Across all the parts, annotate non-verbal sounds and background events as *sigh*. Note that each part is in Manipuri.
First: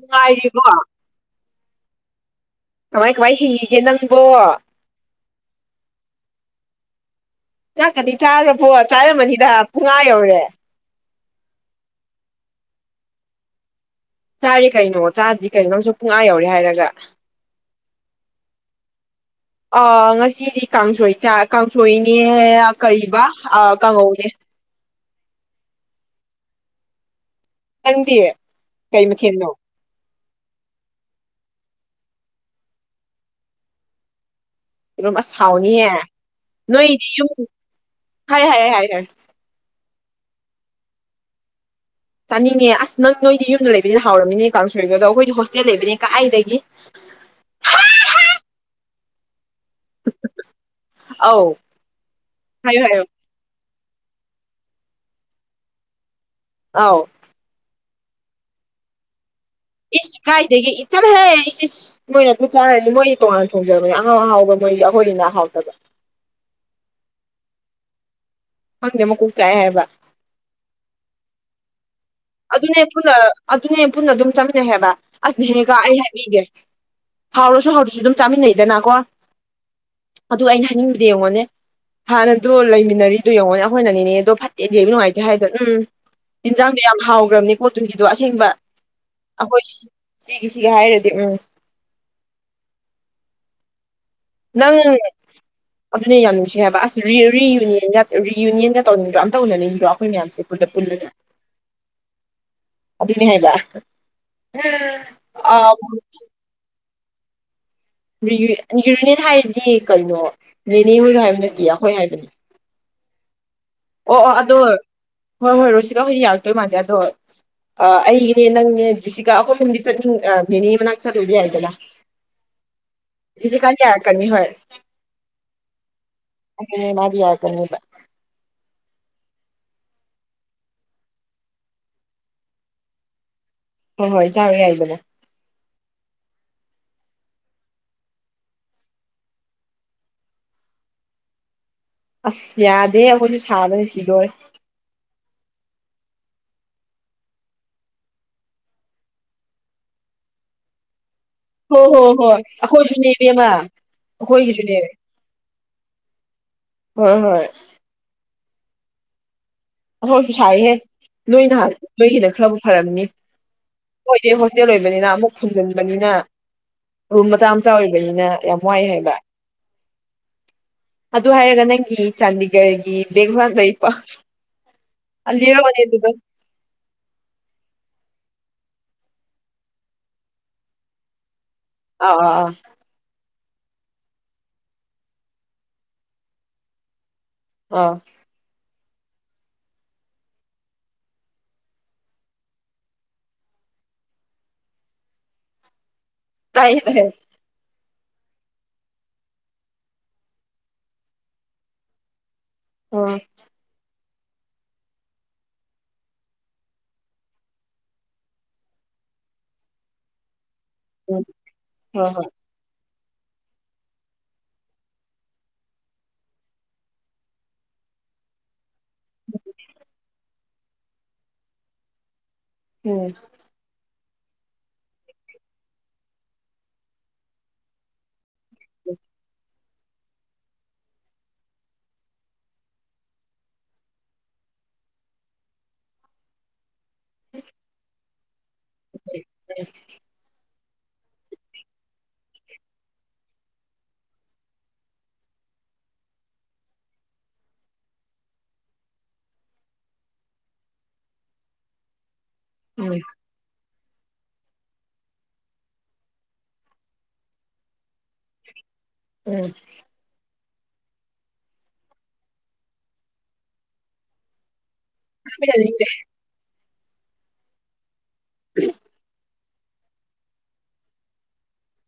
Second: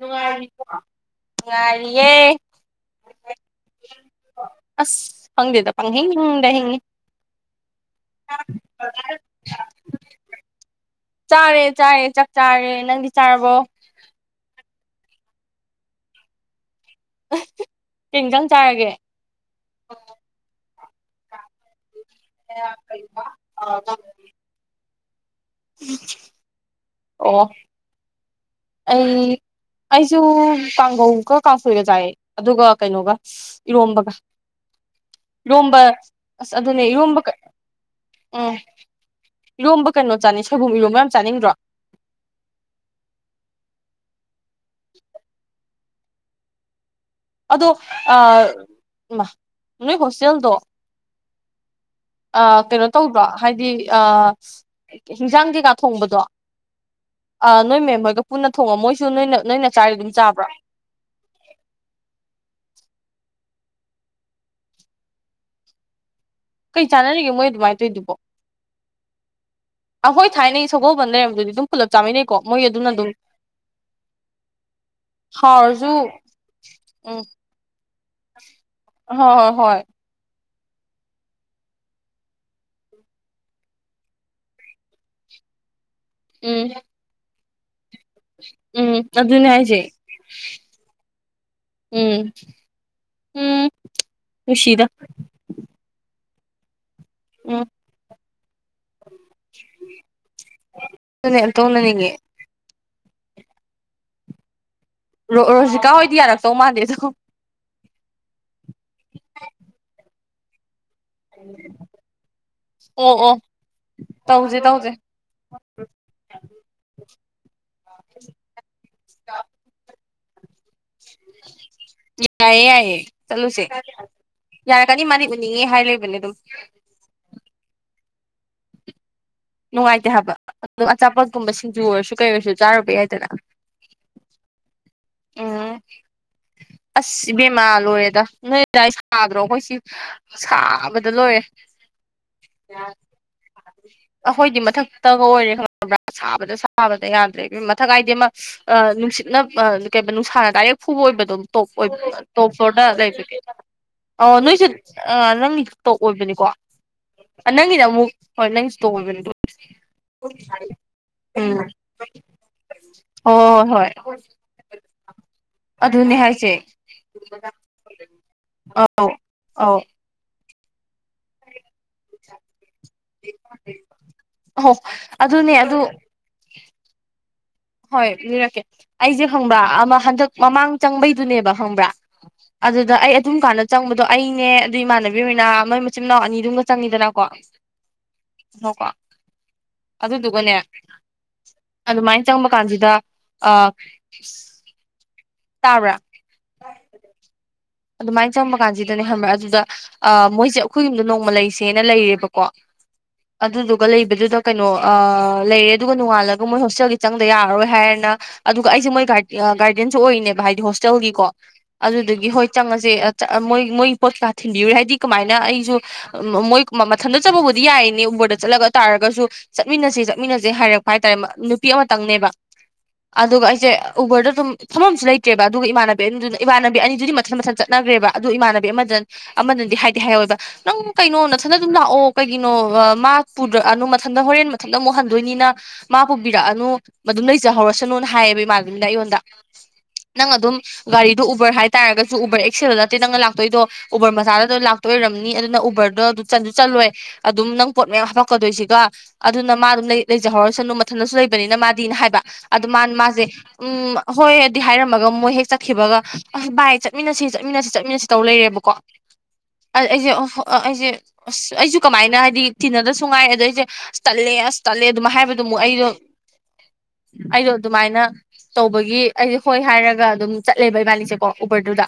ꯅꯨꯡꯉꯥꯏꯔꯤꯕꯣ ꯅꯨꯡꯉꯥꯏꯔꯤꯌꯦ ꯀꯃꯥꯏ ꯀꯃꯥꯏ ꯍꯤꯡꯉꯤꯒꯦ ꯅꯪꯕꯣ ꯑꯁ ꯈꯥꯪꯗꯦꯗ ꯄꯪꯍꯤꯡꯗ ꯍꯤꯡꯉꯤ ꯆꯥꯛꯀꯗꯤ ꯆꯥꯔꯕꯣ ꯆꯥꯔꯝꯃꯅꯤꯗ ꯄꯨꯡ ꯑꯥ ꯌꯧꯔꯦ ꯆꯥꯔꯦ ꯆꯥꯔꯦ ꯆꯥꯛ ꯆꯥꯔꯦ ꯅꯪꯗꯤ ꯆꯥꯔꯕꯣ ꯆꯥꯔꯦ ꯀꯩꯅꯣ ꯆꯥꯗ꯭ꯔꯤ ꯀꯩꯅꯣ ꯅꯪꯁꯨ ꯄꯨꯡ ꯑꯥ ꯌꯧꯔꯦ ꯍꯥꯏꯔꯒ *unintelligible* ꯀꯩꯟꯖꯥꯥꯡ ꯆꯥꯔꯒꯦ ꯑꯥ ꯉꯁꯤꯗꯤ ꯀꯥꯡꯁꯣꯏ ꯆꯥꯏ ꯀꯥꯡꯁꯣꯏꯅꯦ ꯀꯔꯤꯕ ꯑ ꯀꯥꯡꯉꯧꯅꯦ *unintelligible* ꯑꯣ ꯅꯪꯗꯤ ꯀꯩ ꯑꯩ ꯃꯊꯦꯜꯅꯣ ꯑꯩꯁꯨ ꯀꯥꯡꯉꯧꯒ ꯀꯥꯡꯁꯣꯏꯒ ꯆꯥꯏ ꯑꯗꯨꯒ ꯀꯩꯅꯣꯒ ꯏꯔꯣꯝꯕꯒ ꯑꯗꯨꯨꯝ ꯑꯁ ꯏꯔꯣꯝꯕ ꯍꯥꯎꯅꯤꯌꯦ ꯑꯁ ꯑꯗꯨꯅꯦ ꯅꯣꯏꯗꯤ ꯏꯔꯣꯝꯕ ꯌꯨꯝ ꯍꯥꯏ ꯎꯝ ꯍꯥꯏ ꯍꯥꯏ ꯍꯥꯏ ꯏꯔꯣꯝꯕ ꯀꯩꯅꯣ ꯆꯥꯅꯤꯡ ꯁꯣꯏꯕꯨꯝ ꯏꯔꯣꯝꯕ ꯌꯥꯝ ꯆꯥꯅꯤꯡꯗ꯭ꯔꯣ ꯆꯥꯅꯤꯡꯉꯦ ꯑꯁ ꯅꯪ ꯅꯣꯏꯗꯤ ꯌꯨꯝꯗ ꯂꯩꯕꯅꯤ ꯍꯥꯎꯔꯝꯃꯤꯅꯦ ꯀꯥꯡꯁꯣꯏꯗ ꯑꯗꯣ ꯑꯩꯈꯣꯏꯗꯤ ꯍꯣꯁꯇꯦꯜ ꯂꯩꯕꯅꯤꯅ ꯀꯥꯏꯗꯒꯤ ꯑꯗꯣ ꯑ ꯏꯃꯥ ꯅꯣꯏ ꯍꯣꯁꯇꯦꯜꯗꯣ ꯑꯧ ꯑꯥꯥ ꯍꯥꯏꯌꯣ ꯀꯩꯅꯣ ꯍꯥꯏꯌꯣ ꯇꯧꯗ꯭ꯔꯣ ꯍꯥꯏꯗꯤ ꯑ ꯀꯩ ꯀꯩ ꯍꯤꯟꯖꯥꯡ ꯀꯩꯀꯥ ꯊꯣꯡꯕꯗꯣ ꯑꯥꯎ ꯑ ꯅꯣꯏ ꯃꯦꯝ ꯍꯣꯏꯒ ꯄꯨꯟꯅ ꯊꯣꯡꯉꯣ ꯃꯣꯏꯁꯨ ꯅꯣꯏꯅ ꯅꯣꯏꯅ ꯆꯥꯔꯤ ꯑꯗꯨꯝ ꯏꯁ ꯆꯥꯕ꯭ꯔꯥ ꯀꯥꯏꯗꯒꯤ ꯆꯠꯂꯣꯍꯦ ꯏꯁ ꯏꯁ ꯃꯣꯏꯅ ꯑꯗꯨ ꯆꯥꯔꯅꯤ ꯃꯣꯏꯗꯤ ꯇꯣꯉꯥꯟꯅ ꯊꯣꯡꯖꯕꯅꯦ ꯑꯍꯥꯎ ꯑꯍꯥꯎꯕ ꯃꯣꯏꯗꯤ ꯑꯩꯈꯣꯏꯒꯤꯅ ꯍꯥꯎꯇꯕ ꯀꯩ ꯆꯥꯟꯅꯔꯤꯒꯦ ꯃꯣꯏ ꯑꯗꯨꯃꯥꯏꯅ ꯇꯧꯏꯗꯨꯕꯣ ꯈꯪꯗꯦ ꯃꯀꯣꯛ ꯆꯥꯛꯑꯦ ꯍꯥꯏꯕ ꯑꯩꯈꯣꯏ ꯊꯥꯏꯅꯩ ꯁꯒꯣꯜꯕꯟ ꯂꯩꯔꯝꯕꯗꯨꯗꯤ ꯑꯗꯨꯝ ꯄꯨꯂꯞ ꯆꯥꯃꯤꯟꯅꯩ ꯑꯗꯨꯅꯦ ꯄꯨꯟꯅ ꯑꯗꯨꯅꯦ ꯄꯨꯟꯅ ꯑꯗꯨꯝ ꯆꯠꯃꯤꯟꯅꯩꯑꯕ ꯑꯁꯅ ꯍꯦꯒ ꯍꯥꯎꯔꯁꯨ ꯑꯩ ꯍꯥꯏꯕꯤꯒꯦ ꯎꯝ ꯍꯥꯎꯔꯁꯨ ꯍꯥꯎꯇꯔꯁꯨ ꯑꯗꯨꯝ ꯆꯥꯃꯤꯟꯅꯩꯗꯅꯀꯣ ꯍꯣꯏ ꯍꯣꯏ ꯍꯣꯏ ꯑꯗꯨ ꯑꯩꯅ ꯍꯥꯏꯅꯤꯡꯕꯗꯤ ꯌꯦꯡꯉꯣꯅꯦ ꯍꯥꯟꯅꯗꯣ ꯂꯩꯃꯤꯟꯅꯔꯤꯗꯨ ꯌꯦꯡꯉꯣꯅꯦ ꯑꯩꯈꯣꯏꯅꯅꯤꯅꯦ ꯑꯗꯣ ꯐꯠꯇꯦꯗꯤ ꯅꯨꯡꯉꯥꯏꯇꯦ ꯍꯥꯏꯗꯣ ꯎꯝ ꯎꯝ ꯏꯟꯖꯥꯡꯗꯣ ꯌꯥꯝ ꯍꯥꯎꯒ꯭ꯔꯝꯅꯤ ꯄꯣꯠꯇꯨꯒꯤꯗꯣ ꯑꯁꯦꯡꯕ ꯎꯝ ꯑꯗꯨꯅꯦ ꯑꯩꯈꯣꯏ ꯍꯥꯏꯁꯦ ꯁꯤ ꯁꯤꯒꯤ ꯁꯤꯒ ꯍꯥꯏꯔꯗꯤ ꯎꯝ ꯎꯝ ꯎꯝ ꯅꯪ ꯅꯨꯡꯁꯤꯗ ꯑꯗꯨꯅꯦ ꯌꯥꯝ ꯅꯨꯡꯁꯤ ꯍꯥꯏꯕ ꯑꯁ ꯔꯤ ꯎꯝ ꯔꯤꯌꯨꯅꯤꯌꯟꯒ ꯔꯤꯌꯨꯅꯤꯌꯟꯒ ꯇꯧꯅꯤꯡꯗ꯭ꯔꯣ ꯇ ꯎꯅꯤꯡꯗ꯭ꯔꯣ ꯑꯩꯈꯣꯏ ꯃꯌꯥꯝꯁꯦ ꯄꯨꯜꯂꯞ ꯄꯨꯜꯂꯒ ꯑꯗꯨꯅꯦ ꯑꯝꯇ ꯎꯅꯅꯤꯡꯉꯦ ꯑꯗꯨꯅꯦ ꯍꯥꯏꯕ ꯑꯥ ꯔꯣꯔꯣꯖꯤꯀꯥ ꯍꯣꯏꯗꯤ ꯌꯥꯔꯛꯇꯧ ꯃꯥꯟꯗꯦ ꯑꯗꯣ ꯔꯤꯌꯨ ꯌꯨꯔꯤꯅꯤꯑꯦꯜ ꯍꯥꯏꯗꯤ ꯀꯩꯅꯣ ꯔꯦꯅꯦꯍꯣꯏꯒ ꯍꯥꯏꯕ ꯅꯠꯇꯦ ꯑꯩꯈꯣꯏ ꯍꯥꯏꯕꯅꯤ ꯑꯣ ꯑꯣ ꯑꯣ ꯑꯣ ꯑꯗꯣ ꯇꯧꯁꯦ ꯇꯧꯁꯦ ꯍꯣꯏ ꯍꯣꯏ ꯔꯣꯁꯤꯀꯥ ꯍ‌ꯣꯏ ꯌꯥꯔꯛꯇꯣꯏ ꯃꯥꯟꯗ‌ꯦ ꯑꯗꯣ ꯑ ꯑꯩꯅꯦ ꯅꯪꯅꯦ ꯖ‌ꯦꯁꯤꯀꯥ ꯑꯈ‌ꯣꯏ ꯑꯍꯨꯝꯗꯤ ꯆꯠꯅꯤꯡ ꯅꯦꯅꯦ ꯃꯅꯥꯛ ꯆꯠꯂꯨꯕ ꯌꯥꯏꯗꯅ ꯌꯥꯏꯌꯦ ꯌꯥꯏꯌꯦ ꯆꯠꯂꯨꯁꯦ ꯖꯤꯁꯤꯀꯥꯗꯤ ꯌꯥꯔꯛꯀꯅꯤ ꯍꯣꯏ ꯌꯥꯔꯛꯀꯅꯤ ꯃꯥꯗꯤ ꯎꯅꯤꯡꯉꯦ ꯍꯥꯏ ꯂꯩꯕꯅꯦ ꯑꯗꯨꯝ ꯅꯦ ꯃꯥꯗꯤ ꯌꯥꯔꯛꯀꯅꯤꯕ ꯅꯨꯡꯉꯥꯏꯇꯦ ꯍꯥꯏꯕ ꯑꯗꯨꯝ ꯑꯆꯥꯄꯣꯠꯀꯨꯝꯕ ꯁꯤꯡꯖꯨ ꯑꯣꯏꯔꯁꯨ ꯀꯩ ꯑꯣꯏꯔꯁꯨ ꯆꯥꯔꯨꯕ ꯌꯥꯏꯗꯅ ꯍꯣꯏ ꯍꯣꯏ ꯆꯥꯔꯨ ꯌꯥꯏꯗꯅ ꯎꯝ ꯑꯁ ꯏꯕꯦꯃꯥ ꯂꯣꯏꯔꯦꯗ ꯅꯣꯏ ꯑꯗꯥꯏ ꯁꯥꯗ꯭ꯔꯣ ꯑꯩꯈꯣꯏ ꯁꯤ ꯁꯥꯕꯗ ꯂꯣꯏꯔꯦ ꯑꯁ ꯌꯥꯗꯦ ꯑꯩꯈꯣꯏꯁꯨ ꯁꯥꯕꯅ ꯁꯤꯗꯣꯏ ꯑꯩꯈꯣꯏꯗꯤ ꯃꯊꯛꯇꯒ ꯑꯣꯏꯔꯦ ꯈꯪꯉꯕ꯭ꯔꯥ ꯁꯥꯕꯗ ꯁꯥꯕꯗ ꯌꯥꯗ꯭ꯔꯦ ꯏꯕꯦꯝ ꯃꯊꯛ ꯍꯥꯏꯗꯤ ꯑꯃ ꯑ ꯅꯨꯡꯁꯤꯠꯅ ꯑ ꯀꯩꯕ ꯅꯨꯡꯁꯥꯅ ꯗꯥꯏꯔꯦꯛ ꯐꯨꯕ ꯑꯣꯏꯕꯗꯣ ꯇꯣꯞ ꯍꯣꯏ ꯑꯣꯏ ꯍꯣꯏ ꯍꯣꯏ ꯇꯣꯞ ꯐ꯭ꯂꯣꯔꯗ ꯑꯩꯈꯣꯏꯁꯨꯅꯦ ꯂꯩꯕꯒꯦ ꯏꯕꯦꯝꯃ ꯑ ꯅꯣꯏꯁꯦ ꯑꯩꯈꯣꯏꯒꯤꯁꯨꯅꯦ ꯑ ꯅꯪꯒꯤꯁꯨ ꯇꯣꯛ ꯑꯣꯏꯕꯅꯤꯀꯣ ꯍꯣꯏ ꯍꯣꯏ ꯑꯅꯪꯒꯤꯅꯃꯨꯛ ꯍꯣꯏ ꯅꯪꯒꯤꯁꯨ ꯇꯣꯛ ꯑꯣꯏꯕꯅꯤꯗꯣ ꯑꯩꯈꯣꯏꯁꯨ ꯁꯥꯏꯍꯦ ꯅꯣꯏ ꯅꯍ ꯅꯣꯏꯒꯤꯅ ꯈꯔꯕꯨ ꯐꯔꯝꯅꯤ ꯍꯣꯏ ꯍꯣꯏ ꯍꯣꯏ ꯍꯣꯏꯗꯤ ꯍꯣꯁꯇꯦꯜ ꯑꯣꯏꯕꯅꯤꯅ ꯑꯃꯨꯛ ꯐꯨꯝꯖꯤꯟꯕꯅꯤꯅ ꯑꯗꯨꯅꯦ ꯍꯥꯏꯁꯦ ꯔꯨꯝ ꯃꯆꯥ ꯃꯆꯥ ꯑꯣꯏꯕꯅꯤꯅ ꯌꯥꯝ ꯋꯥꯏ ꯑꯧ ꯍꯥꯏꯕ ꯑꯧ ꯑꯗꯨ ꯍꯥꯏꯔꯒ ꯅꯪꯒꯤ ꯆꯥꯟꯗꯤꯒꯔꯒꯤ ꯕꯦꯒ ꯍꯨꯔꯥꯟꯕꯩ ꯄ *unintelligible* *unintelligible* ꯑꯗꯨ *inaudible* ꯍꯣꯏ ꯂꯤꯔꯛꯀꯦ ꯑꯩꯖ‌ꯦ ꯈꯪꯕ꯭ꯔꯥ ꯑꯃ ꯍꯟꯗꯛ ꯃꯃꯥꯡ ꯆꯪꯕꯩꯗꯨꯅꯦꯕ ꯈꯪꯕ꯭ꯔꯥ ꯑꯧ ꯑ ꯑ ꯑꯗ ꯑꯩ ꯑꯗꯨꯝ ꯀꯥꯟꯗ ꯆꯪꯕꯗꯣ ꯑꯩꯅꯦ ꯑꯗꯨ ꯏꯃꯥꯟꯅꯕꯤ ꯃ‌ꯣꯔꯤꯅ ꯃꯣꯏ ꯃꯆꯤꯟ ꯃꯅꯥꯎ ꯑꯅꯤꯗꯨꯝꯒ ꯆꯪꯉꯤꯗꯅꯀꯣ ꯑ ꯉꯈ‌ꯣꯀꯣ ꯑꯗꯨꯗꯨꯒꯅꯦ ꯑꯗꯨꯃꯥꯏꯅ ꯆꯪꯕꯀꯥꯟꯁꯤꯗ ꯑꯥ ꯇꯥꯕ꯭ꯔꯥ ꯇꯥꯏꯌ‌ꯦ ꯇꯥꯏ ꯑꯗꯨꯃꯥꯏꯅ ꯆꯪꯕ ꯀꯥꯟꯁꯤꯗꯅꯦ ꯈꯪꯕ꯭ꯔꯥ ꯑꯗꯨꯗ ꯑ ꯃꯣꯏꯁꯦ ꯑꯩꯈꯣꯏ ꯌꯨꯝꯗ ꯅꯣꯡꯃ ꯂꯩꯁꯦꯅ ꯂꯩꯔꯦꯕꯀꯣ ꯑꯣ ꯑꯗꯨꯗꯨꯒ ꯂꯩꯕꯗꯨꯗ ꯀꯩꯅꯣ ꯑ ꯂꯩꯌꯦ ꯑꯗꯨꯒ ꯅꯣꯡꯉꯥꯜꯂꯒ ꯃꯣꯏ ꯍꯣꯁꯇꯦꯜꯒꯤ ꯆꯪꯗ ꯌꯥꯔꯔꯣꯏ ꯍꯥꯏꯔ‌ꯦꯅ ꯑꯗꯨꯒ ꯑꯩꯁꯦ ꯃꯣꯏ ꯒꯥꯔ ꯒꯥꯔꯗꯤꯟꯁꯨ ꯑꯣꯏꯔꯤꯅꯦꯕ ꯍꯥꯏꯗꯤ ꯎꯝ ꯍꯣꯁꯇꯦꯜꯒꯤꯀꯣ ꯑꯗꯨꯗꯨꯒꯤ ꯍꯣꯏ ꯆꯪꯉꯁꯦ ꯃꯣꯏ ꯃꯣꯏ ꯄꯣꯠ ꯀꯥ ꯊꯤꯟꯕꯤꯔꯨꯔꯦ ꯍꯥꯏꯗꯤ ꯀꯃꯥꯏꯅ ꯑꯩꯁꯨ ꯃꯣꯏ ꯃꯊꯟꯇ ꯆꯠꯄꯕꯨꯗꯤ ꯌꯥꯏꯅꯦ ꯎꯕꯔꯗ ꯆꯠꯂꯒ ꯑꯗꯨ ꯇꯥꯔꯒꯁꯨ ꯆꯠꯃꯤꯟꯅꯁ‌ꯦ ꯆꯠꯃꯤꯟꯅꯁꯦ ꯍꯥꯏꯔꯛꯄ ꯍꯥꯏꯇꯥꯔꯦ ꯅꯨꯄꯤ ꯑꯃꯇꯪꯅꯦꯕ ꯎꯝ ꯑꯗꯨꯒ ꯑꯩꯁꯦ ꯎꯕꯔꯗꯗꯨꯝ ꯐꯝꯕꯝꯁꯨ ꯂꯩꯇ꯭ꯔꯦꯕ ꯑꯗꯨꯒ ꯏꯃꯥꯟꯅꯕꯤ ꯑꯅꯤꯗꯨ ꯏꯃꯥꯟꯅꯕꯤ ꯑꯅꯤꯗꯨꯗꯤ ꯃꯊꯟ ꯃꯊꯟ ꯆꯠꯅꯈ꯭ꯔꯦꯕ ꯑꯗꯨ ꯏꯃꯥꯟꯅꯕꯤ ꯑꯃꯗ ꯑꯃꯅꯗꯤ ꯍꯥꯏꯗꯤ ꯍꯥꯏꯍꯧꯋꯦꯕ ꯅꯪ ꯀꯩꯅꯣ ꯅꯊꯟꯗ ꯑꯗꯨꯝ ꯂꯥꯛꯑꯣ ꯀꯩꯒꯤꯅꯣ ꯃꯥꯅꯨ ꯃꯊꯟꯗ ꯍꯣꯔꯦꯟ ꯃꯊꯟꯇ ꯑꯃꯨꯛ ꯍꯟꯗꯣꯏꯅꯤꯅ ꯃꯥ ꯄꯨꯕꯤꯔꯛꯑꯅꯨ ꯃꯗꯨꯝ ꯂꯩꯖꯍꯧꯔꯁꯅꯨꯅ ꯍꯥꯏꯌꯦꯕ ꯏꯃꯥꯟꯕꯤꯗꯨꯅ ꯑꯩꯉꯣꯟꯗ ꯅꯪ ꯑꯗꯨꯝ ꯒꯥꯔꯤꯗꯣ ꯎꯕꯔ ꯍꯥꯏꯇꯥꯔꯒ ꯁꯨ ꯎꯕꯔ ꯑꯦꯛꯁꯦꯜꯗ ꯅꯠꯇꯦ ꯅꯪꯅ ꯂꯥꯛꯇꯣꯏꯗ‌ꯣ ꯎꯕꯔ ꯃꯆꯥꯗ ꯑꯗꯨꯝ ꯂꯥꯛꯇꯣꯏ ꯑꯣꯏꯔꯝꯅꯤ ꯑꯗꯨꯅ ꯎꯕꯔꯗꯣ ꯑꯗꯨ ꯆꯟꯁꯨ ꯆꯟꯂꯣꯏ ꯑꯗꯨꯝ ꯅꯪ ꯄꯣꯠ ꯃꯌꯥꯝ ꯍꯥꯄꯛꯀꯗꯣꯏꯁꯤꯒ ꯑꯗꯨꯅ ꯃꯥ ꯑꯗꯨꯝ ꯂꯩꯖꯍꯧꯔꯁꯅꯨ ꯃꯊꯟꯗꯁꯨ ꯂꯩꯕꯅꯤꯅ ꯃꯥꯗꯤꯅ ꯍꯥꯏꯕ ꯑꯗꯨ ꯃꯥꯅ ꯎꯝ ꯃꯥꯁꯦ ꯎꯝ ꯍꯣꯏꯗꯤ ꯍꯥꯏꯔꯝꯃꯒ ꯃꯣꯏ ꯍꯦꯛ ꯆꯠꯈꯤꯕꯒ ꯑꯁ ꯕꯥꯏ ꯆꯠ ꯃꯤꯟꯅꯁꯤ ꯆꯠꯃꯤꯟꯅꯁꯤ ꯆꯠꯃꯤꯟꯅꯁꯤ ꯇꯧ ꯂꯩꯔꯦꯕꯀꯣ ꯎꯝ ꯑꯥ ꯑꯩꯖ‌ꯦ ꯑꯥ ꯑꯩꯖ‌ꯦ ꯑꯁ ꯑꯩꯖꯨ ꯀꯃꯥꯏꯅ ꯍꯥꯏꯗꯤ ꯇꯤꯟꯅꯗꯁꯨꯨ ꯉꯥꯏ ꯑꯗ ꯑꯩꯁꯦ ꯇꯜꯂꯦ ꯑꯁ ꯇꯜꯂꯦ ꯗꯨꯝ ꯍꯥꯏꯕꯗꯨꯃꯨꯛ ꯇꯥꯃꯤꯟꯅꯅꯤꯡꯗꯦ ꯑꯩꯗꯣ ꯑꯩꯗꯣ ꯑꯗꯨꯃꯥꯏꯅ ꯇꯧꯕꯒꯤ ꯑꯩꯗꯣ ꯍꯣꯏ ꯍꯥꯏꯔꯒ ꯑꯗꯨꯝ ꯆꯠꯂꯦꯕ ꯏꯕꯥꯅꯤꯁꯦꯀꯣ ꯎꯕꯔꯗꯨꯗ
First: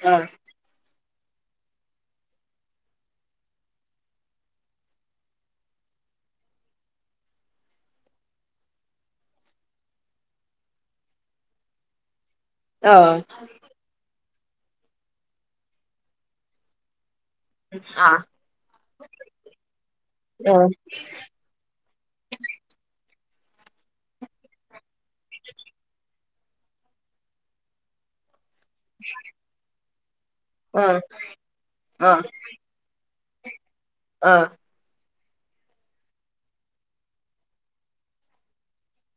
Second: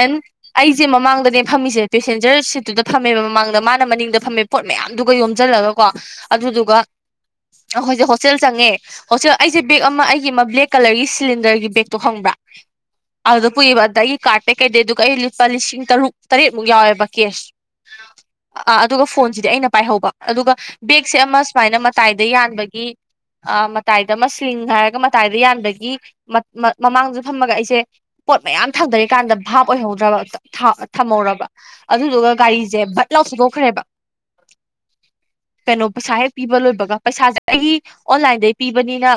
ꯑꯦꯟ ꯑꯥ ꯑꯩꯁꯦ ꯃꯃꯥꯡꯗꯅꯦ ꯐꯝꯃꯤꯁꯦ ꯄꯦꯁꯦꯟꯖꯔ ꯁꯤꯠꯇꯨꯗ ꯐꯝꯃꯦꯕ ꯃꯃꯥꯡꯗ ꯃꯥꯅ ꯃꯅꯤꯡꯗ ꯐꯝꯃꯦ ꯄꯣꯠ ꯃꯌꯥꯝꯗꯨꯒ ꯌꯣꯝꯁꯤꯜꯂꯒꯀꯣ ꯑꯗꯨꯗꯨꯒ ꯑꯩꯈꯣꯏꯁꯦ ꯍꯣꯁꯇꯦꯜ ꯆꯪꯉꯦ *unintelligible* ꯑꯩꯁꯦ ꯕꯦꯒ ꯑꯃ ꯑꯩꯒꯤ ꯑꯃ ꯕ꯭ꯂꯦꯛ ꯀꯂꯔꯒꯤ ꯁꯤꯂꯤꯟꯗꯔꯒꯤ ꯕꯦꯒꯛꯇꯣ ꯈꯪꯕ꯭ꯔꯥ ꯑ ꯑꯗꯨ ꯄꯨꯏꯕ ꯑꯗꯏꯒꯤ ꯀꯥꯔꯗꯠꯇꯩ ꯀꯩꯗꯩ ꯑꯗꯨꯒ ꯑꯩ ꯂꯨꯄꯥ ꯂꯤꯁꯤꯡ ꯇꯔꯨꯛ ꯇꯔꯦꯠꯃꯨꯛ ꯌꯥꯎꯋꯦꯕ ꯀꯦꯁ ꯑꯥ ꯑꯥ ꯑꯗꯨꯒ ꯐꯣꯟꯁꯤꯗꯤ ꯑꯩꯅ ꯄꯥꯏꯍꯧꯕ ꯑꯗꯨꯒ ꯑꯥ ꯕꯦꯛꯁꯦ ꯑꯃ ꯁꯨꯃꯥꯏꯅ ꯃꯇꯥꯏꯗ ꯌꯥꯟꯕꯒꯤ ꯑ ꯃꯇꯥꯏꯗ ꯑꯃ ꯁꯤꯡ ꯍꯥꯏꯔꯒ ꯃꯇꯥꯏꯗ ꯌꯥꯟꯕꯒꯤ ꯃꯃꯥꯡꯁꯨ ꯐꯝꯃꯒ ꯑꯩꯁꯦ ꯄꯣꯠ ꯃꯌꯥꯝ ꯊꯥꯡꯗꯔꯤꯀꯥꯟꯗ ꯚꯥꯞ ꯑꯣꯏꯍꯧꯗ꯭ꯔꯕ ꯊꯥ ꯑꯥ ꯊꯝꯍꯧꯔꯕ ꯑꯥ ꯑꯗꯨꯗꯨꯒ ꯒꯥꯔꯤꯁꯦ ꯚꯠ ꯂꯥꯎ ꯊꯧꯗꯣꯛꯈ꯭ꯔꯦꯕ ꯑꯥ ꯀꯩꯅꯣ ꯄꯩꯁꯥ ꯍꯦꯛ ꯄꯤꯕ ꯂꯣꯏꯕꯒ ꯄꯩꯁꯥꯁꯦ ꯑꯩ ꯑꯣꯟꯂꯥꯏꯟꯗꯩ ꯄꯤꯕꯅꯤꯅ